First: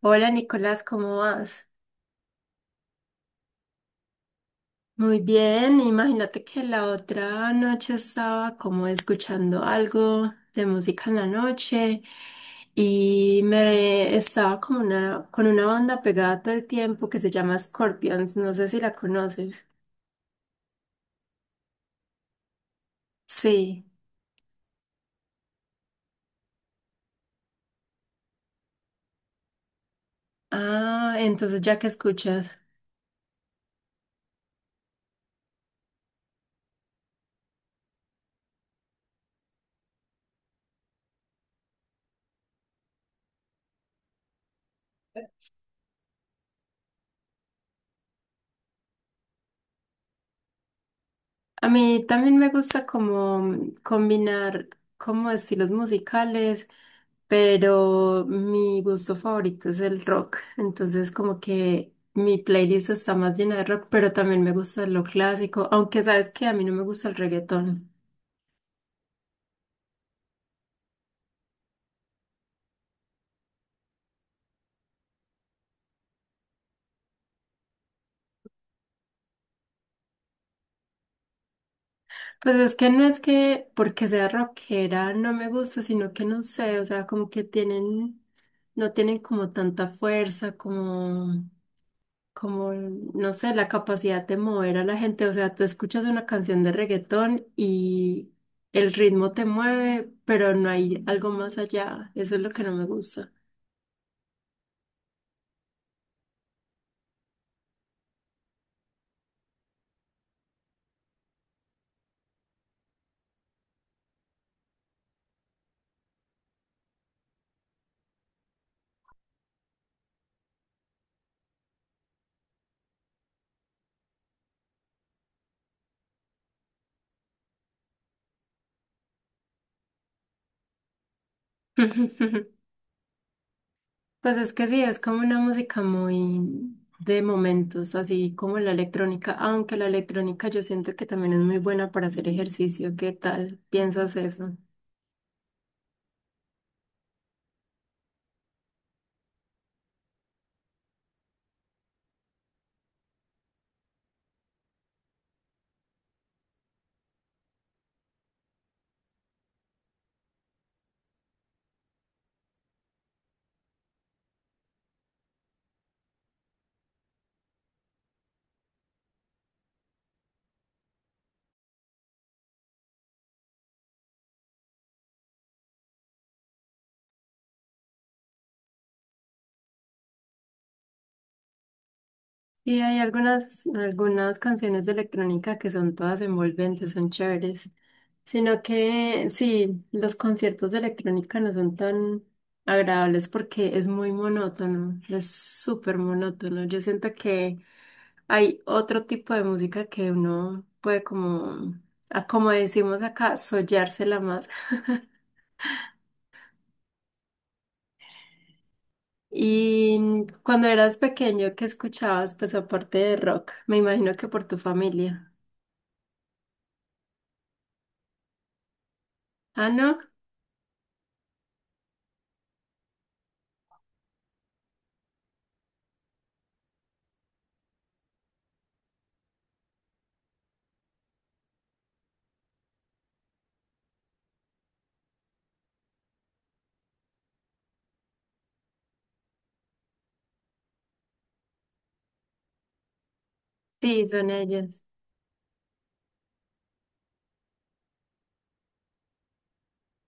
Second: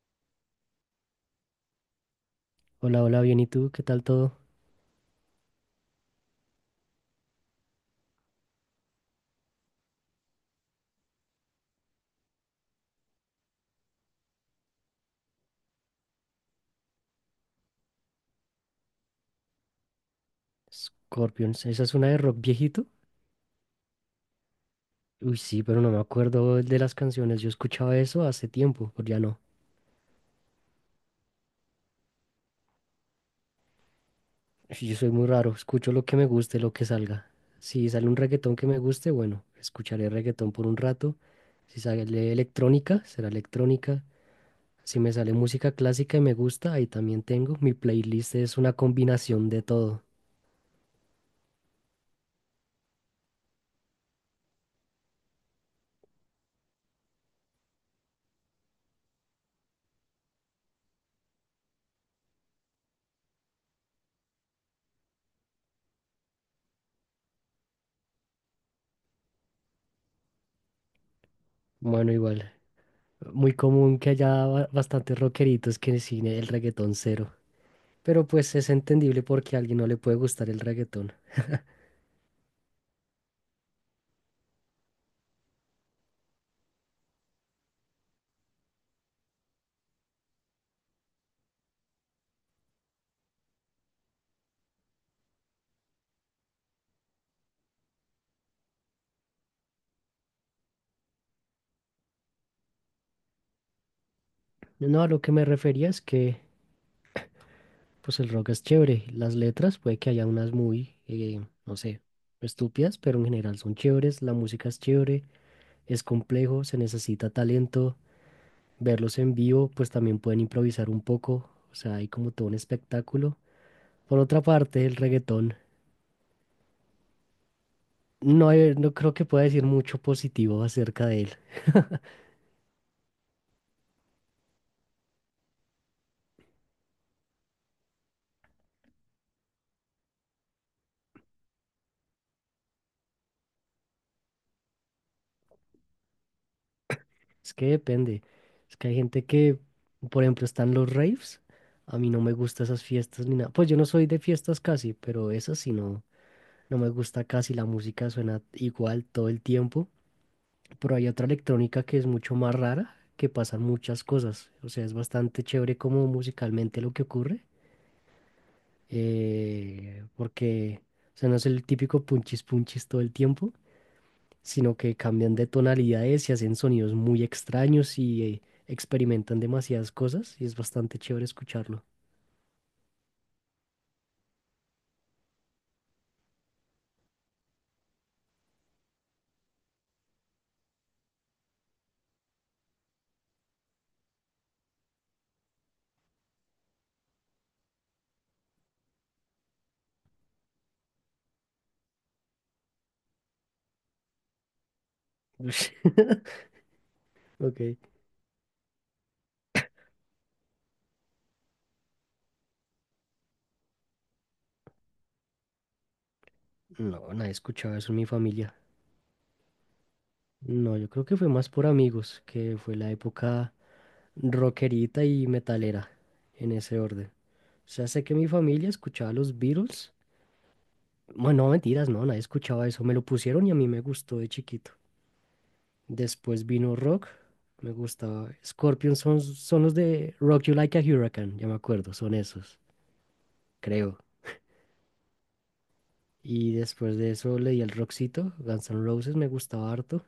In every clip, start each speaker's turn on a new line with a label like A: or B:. A: Hola Nicolás, ¿cómo vas?
B: Hola, hola, bien, ¿y tú? ¿Qué tal todo?
A: Muy bien, imagínate que la otra noche estaba como escuchando algo de música en la noche y me estaba con una banda pegada todo el tiempo que se llama Scorpions, no sé si la conoces.
B: Scorpions, ¿esa es una de rock viejito?
A: Sí,
B: Uy, sí, pero no me acuerdo de las canciones. Yo escuchaba eso hace tiempo, pero ya no.
A: ah, entonces ya que escuchas.
B: Sí, yo soy muy raro, escucho lo que me guste, lo que salga. Si sale un reggaetón que me guste, bueno, escucharé reggaetón por un rato. Si sale electrónica, será electrónica. Si me sale música clásica y me gusta, ahí también tengo. Mi playlist es una combinación de todo.
A: A mí también me gusta como combinar como estilos musicales, pero mi gusto favorito es el rock. Entonces como que mi playlist está más llena de rock, pero también me gusta lo clásico, aunque sabes que a mí no me gusta el reggaetón.
B: Bueno, igual, muy común que haya bastantes rockeritos que sin el reggaetón cero. Pero pues es entendible porque a alguien no le puede gustar el reggaetón.
A: Pues es que no es que porque sea rockera no me gusta, sino que no sé, o sea, como que tienen, no tienen como tanta fuerza, como no sé, la capacidad de mover a la gente. O sea, tú escuchas una canción de reggaetón y el ritmo te mueve, pero no hay algo más allá. Eso es lo que no me gusta.
B: No, a lo que me refería es que pues el rock es chévere. Las letras puede que haya unas muy, no sé, estúpidas, pero en general son chéveres. La música es chévere, es complejo, se necesita talento. Verlos en vivo, pues también pueden improvisar un poco. O sea, hay como todo un espectáculo. Por otra parte, el reggaetón, no, no creo que pueda decir mucho positivo acerca de él.
A: Pues es que sí, es como una música muy de momentos, así como la electrónica, aunque la electrónica yo siento que también es muy buena para hacer ejercicio. ¿Qué tal? ¿Piensas eso?
B: Es que depende. Es que hay gente que, por ejemplo, están los raves. A mí no me gustan esas fiestas ni nada. Pues yo no soy de fiestas casi, pero esas sí no, no me gusta casi. La música suena igual todo el tiempo. Pero hay otra electrónica que es mucho más rara, que pasan muchas cosas. O sea, es bastante chévere como musicalmente lo que ocurre. Porque, o sea, no es el típico punchis punchis todo el tiempo, sino que cambian de tonalidades y hacen sonidos muy extraños y experimentan demasiadas cosas y es bastante chévere escucharlo.
A: Y hay algunas canciones de electrónica que son todas envolventes, son chéveres. Sino que sí, los conciertos de electrónica no son tan agradables porque es muy monótono, es súper monótono. Yo siento que hay otro tipo de música que uno puede como, como decimos acá, sollársela más.
B: Ush. Ok.
A: Y cuando eras pequeño, ¿qué escuchabas? Pues aparte de rock, me imagino que por tu familia.
B: No, nadie escuchaba eso en mi familia.
A: Ah, ¿no?
B: No, yo creo que fue más por amigos, que fue la época rockerita y metalera, en ese orden. O sea, sé que mi familia escuchaba los Beatles. Bueno, no, mentiras, no, nadie escuchaba eso. Me lo pusieron y a mí me gustó de chiquito. Después vino rock. Me gustaba. Scorpions son los de Rock You Like a Hurricane, ya me acuerdo, son esos, creo.
A: Sí, son ellas.
B: Y después de eso leí el rockcito, Guns N' Roses me gustaba harto.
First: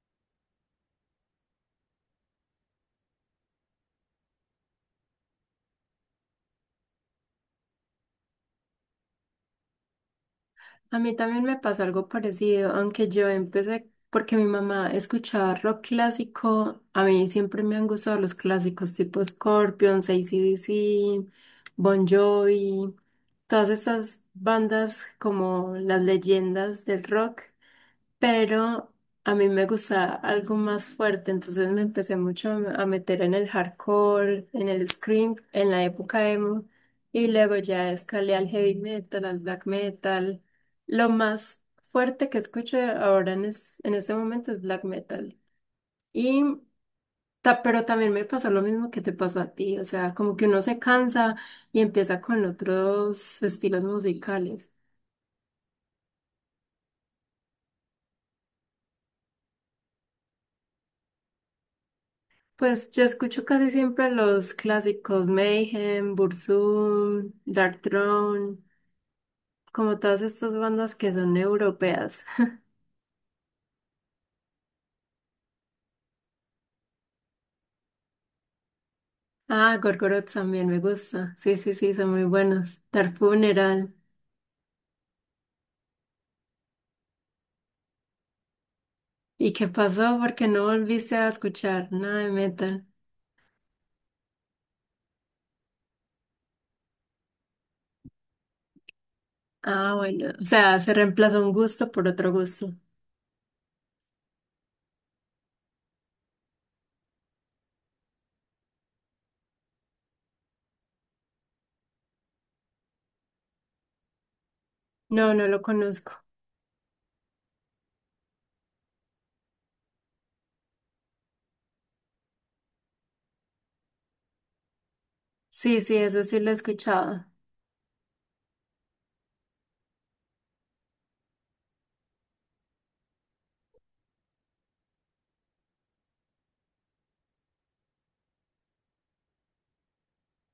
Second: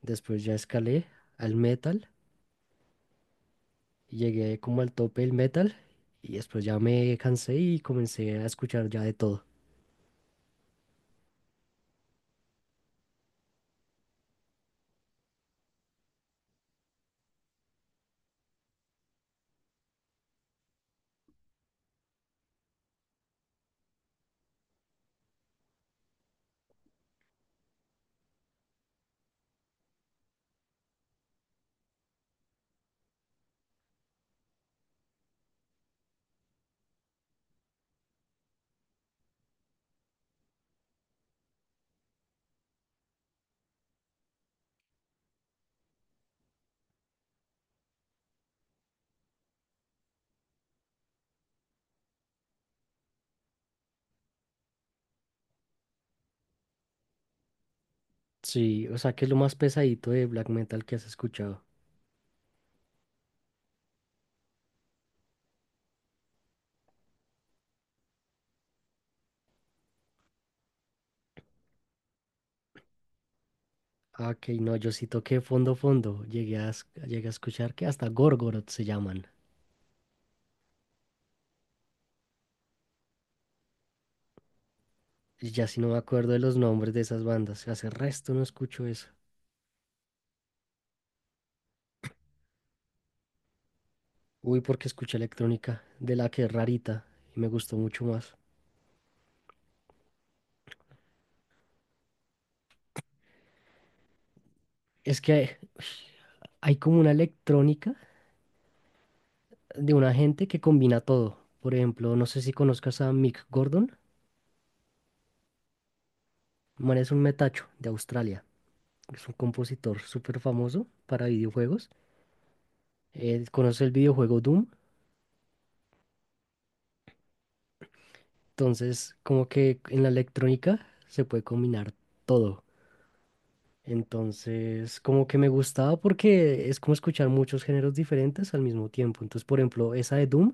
B: Después ya escalé al metal, y llegué como al tope del metal y después ya me cansé y comencé a escuchar ya de todo.
A: A mí también me pasó algo parecido, aunque yo empecé porque mi mamá escuchaba rock clásico. A mí siempre me han gustado los clásicos tipo Scorpions, AC/DC, Bon Jovi, todas esas bandas como las leyendas del rock, pero a mí me gusta algo más fuerte, entonces me empecé mucho a meter en el hardcore, en el scream, en la época emo, y luego ya escalé al heavy metal, al black metal. Lo más fuerte que escucho ahora en este momento es black metal. Y, pero también me pasó lo mismo que te pasó a ti, o sea, como que uno se cansa y empieza con otros estilos musicales.
B: Sí, o sea, que es lo más pesadito de black metal que has escuchado.
A: Pues yo escucho casi siempre los clásicos Mayhem, Burzum, Dark Throne, como todas estas bandas que son europeas.
B: Ah, ok, no, yo sí toqué fondo fondo. Llegué a, llegué a escuchar que hasta Gorgoroth se llaman.
A: Ah, Gorgoroth también me gusta. Sí, sí, sí, son muy buenos. Dark Funeral.
B: Y ya si no me acuerdo de los nombres de esas bandas, hace resto no escucho eso.
A: ¿Y qué pasó? ¿Porque no volviste a escuchar nada de metal?
B: Uy, porque escuché electrónica, de la que es rarita, y me gustó mucho más.
A: Ah, bueno. O sea, se reemplazó un gusto por otro gusto.
B: Es que hay hay como una electrónica de una gente que combina todo. Por ejemplo, no sé si conozcas a Mick Gordon,
A: No, no lo conozco.
B: el man es un metacho de Australia, es un compositor súper famoso para videojuegos. Él conoce el videojuego Doom,
A: Sí, sí, eso sí lo he escuchado.
B: entonces como que en la electrónica se puede combinar todo. Entonces, como que me gustaba porque es como escuchar muchos géneros diferentes al mismo tiempo. Entonces, por ejemplo, esa de Doom,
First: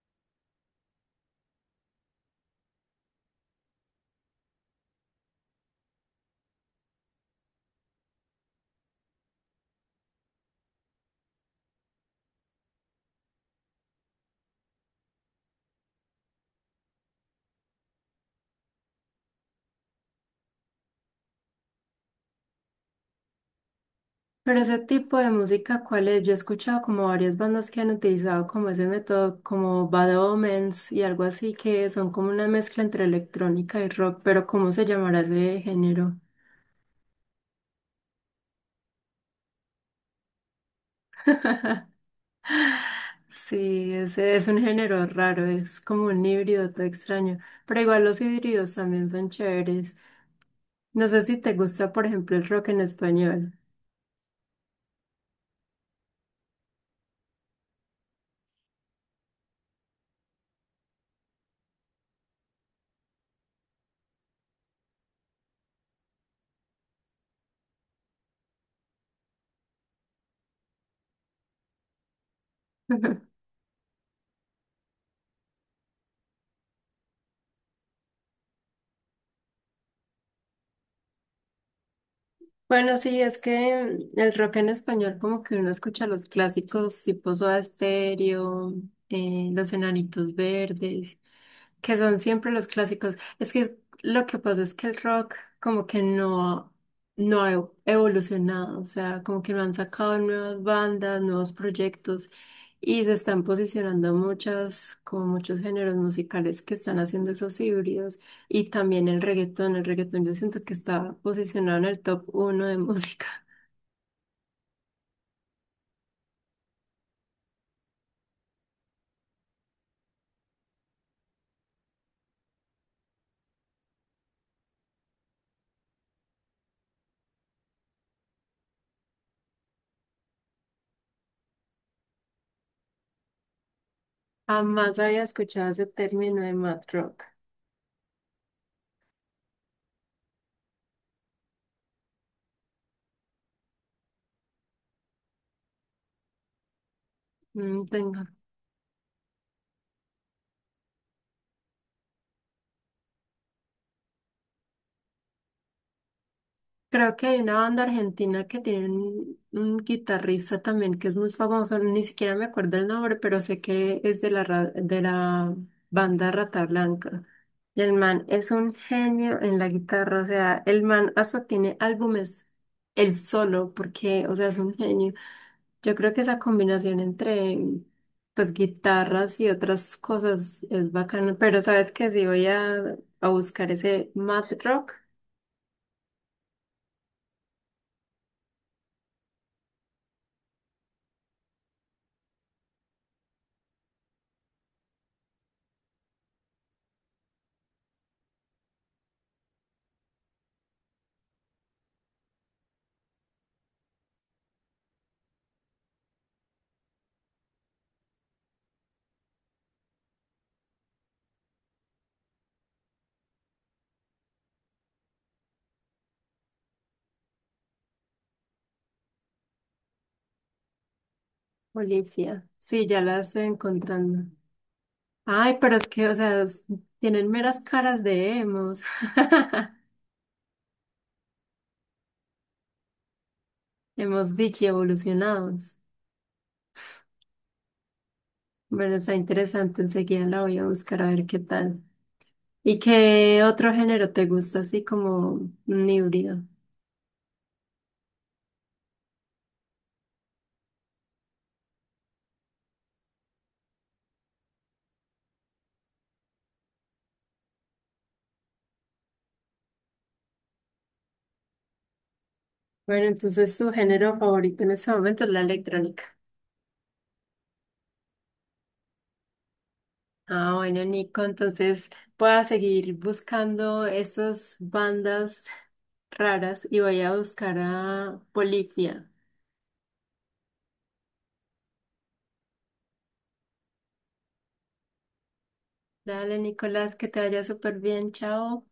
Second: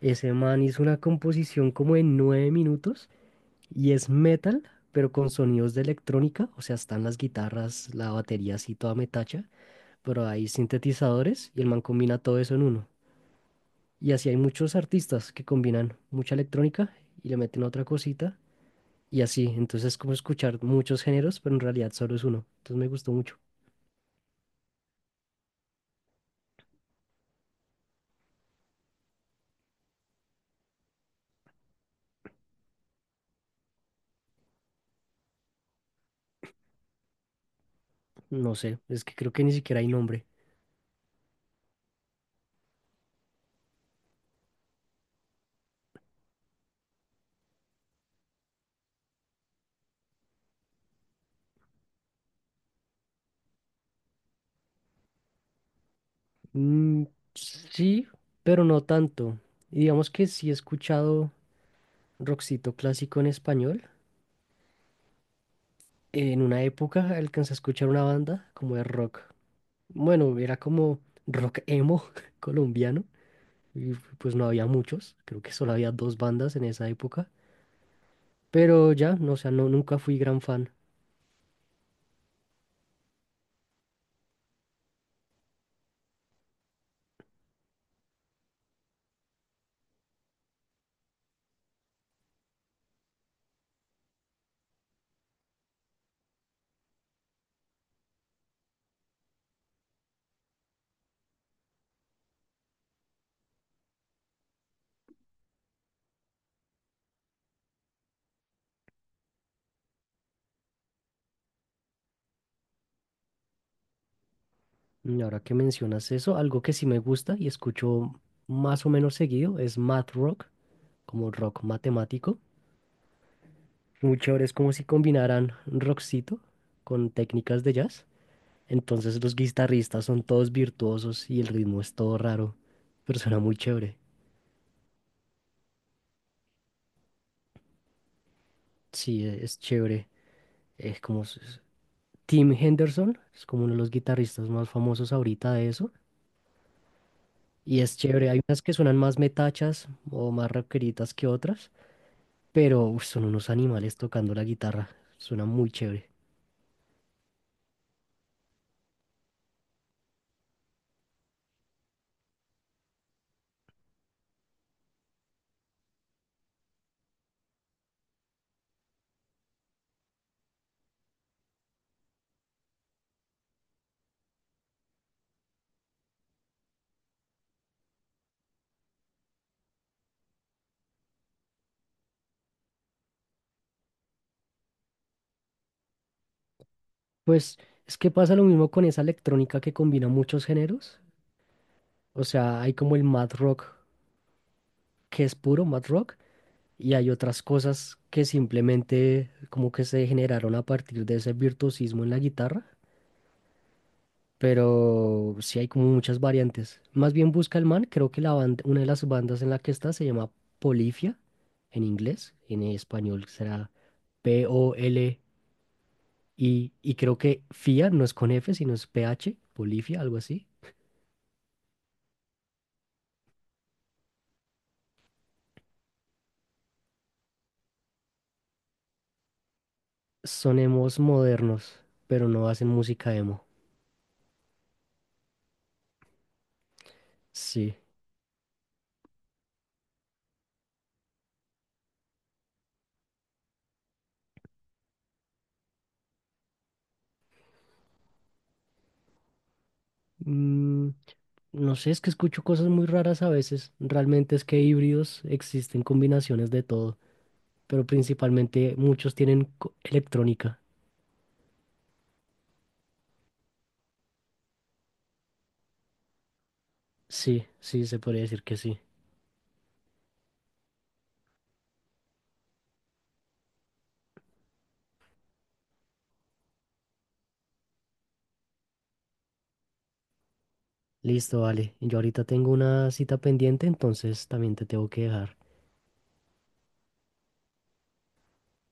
B: ese man hizo una composición como en 9 minutos y es metal, pero con sonidos de electrónica. O sea, están las guitarras, la batería así toda metacha, pero hay sintetizadores y el man combina todo eso en uno. Y así hay muchos artistas que combinan mucha electrónica y le meten otra cosita y así. Entonces, es como escuchar muchos géneros, pero en realidad solo es uno. Entonces, me gustó mucho.
A: Pero ese tipo de música, ¿cuál es? Yo he escuchado como varias bandas que han utilizado como ese método, como Bad Omens y algo así, que son como una mezcla entre electrónica y rock, pero ¿cómo se llamará ese género?
B: No sé, es que creo que ni siquiera hay nombre.
A: Sí, ese es un género raro, es como un híbrido todo extraño, pero igual los híbridos también son chéveres. No sé si te gusta, por ejemplo, el rock en español.
B: Mm, sí, pero no tanto. Y digamos que sí he escuchado rockcito clásico en español. En una época alcancé a escuchar una banda como de rock. Bueno, era como rock emo colombiano. Y pues no había muchos. Creo que solo había dos bandas en esa época. Pero ya, no, o sea, no, nunca fui gran fan.
A: Bueno, sí, es que mm, el rock en español, como que uno escucha los clásicos tipo Soda Stereo, Los Enanitos Verdes que son siempre los clásicos. Es que lo que pasa es que el rock como que no, evolucionado, o sea, como que no han sacado nuevas bandas, nuevos proyectos y se están posicionando muchas, como muchos géneros musicales que están haciendo esos híbridos y también el reggaetón. El reggaetón yo siento que está posicionado en el top uno de música.
B: Y ahora que mencionas eso, algo que sí me gusta y escucho más o menos seguido es math rock, como rock matemático. Muy chévere, es como si combinaran rockcito con técnicas de jazz. Entonces los guitarristas son todos virtuosos y el ritmo es todo raro, pero suena muy chévere.
A: Jamás había escuchado ese término de mad rock.
B: Sí, es chévere. Es como Tim Henderson, es como uno de los guitarristas más famosos ahorita de eso. Y
A: Mm,
B: es
A: tengo.
B: chévere, hay unas que suenan más metachas o más rockeritas que otras, pero uf, son unos animales tocando la guitarra, suena muy chévere.
A: Creo que hay una banda argentina que tiene un guitarrista también que es muy famoso, ni siquiera me acuerdo el nombre, pero sé que es de la banda Rata Blanca. Y el man es un genio en la guitarra, o sea, el man hasta tiene álbumes él solo, porque, o sea, es un genio. Yo creo que esa combinación entre, pues, guitarras y otras cosas es bacana, pero sabes que si voy a buscar ese Mad Rock.
B: Pues es que pasa lo mismo con esa electrónica que combina muchos géneros. O sea, hay como el mad rock que es puro mad rock y hay otras cosas que simplemente como que se generaron a partir de ese virtuosismo en la guitarra, pero sí hay como muchas variantes. Más bien busca el man, creo que la banda, una de las bandas en la que está se llama Polifia en inglés, en español será P-O-L-I y creo que FIA no es con F, sino es P H Polifia, algo así.
A: Olivia. Sí, ya la estoy encontrando. Ay, pero es que, o sea, tienen meras caras de emos.
B: Son emos modernos, pero no hacen música emo.
A: Hemos dicho evolucionados.
B: Sí.
A: Bueno, está interesante. Enseguida la voy a buscar a ver qué tal. ¿Y qué otro género te gusta, así como un híbrido?
B: Mm, no sé, es que escucho cosas muy raras a veces. Realmente es que híbridos existen combinaciones de todo, pero principalmente muchos tienen electrónica.
A: Bueno, entonces su género favorito en este momento es la electrónica.
B: Sí, sí, se podría decir que sí.
A: Ah, bueno, Nico, entonces voy a seguir buscando esas bandas raras y voy a buscar a Polifia.
B: Listo, vale. Yo ahorita tengo una cita pendiente, entonces también te tengo que dejar.
A: Dale, Nicolás, que te vaya súper bien. Chao.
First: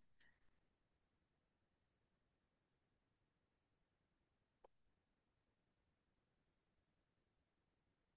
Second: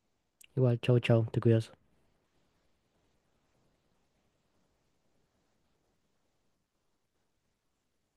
B: Igual, chao, chao, te cuidas.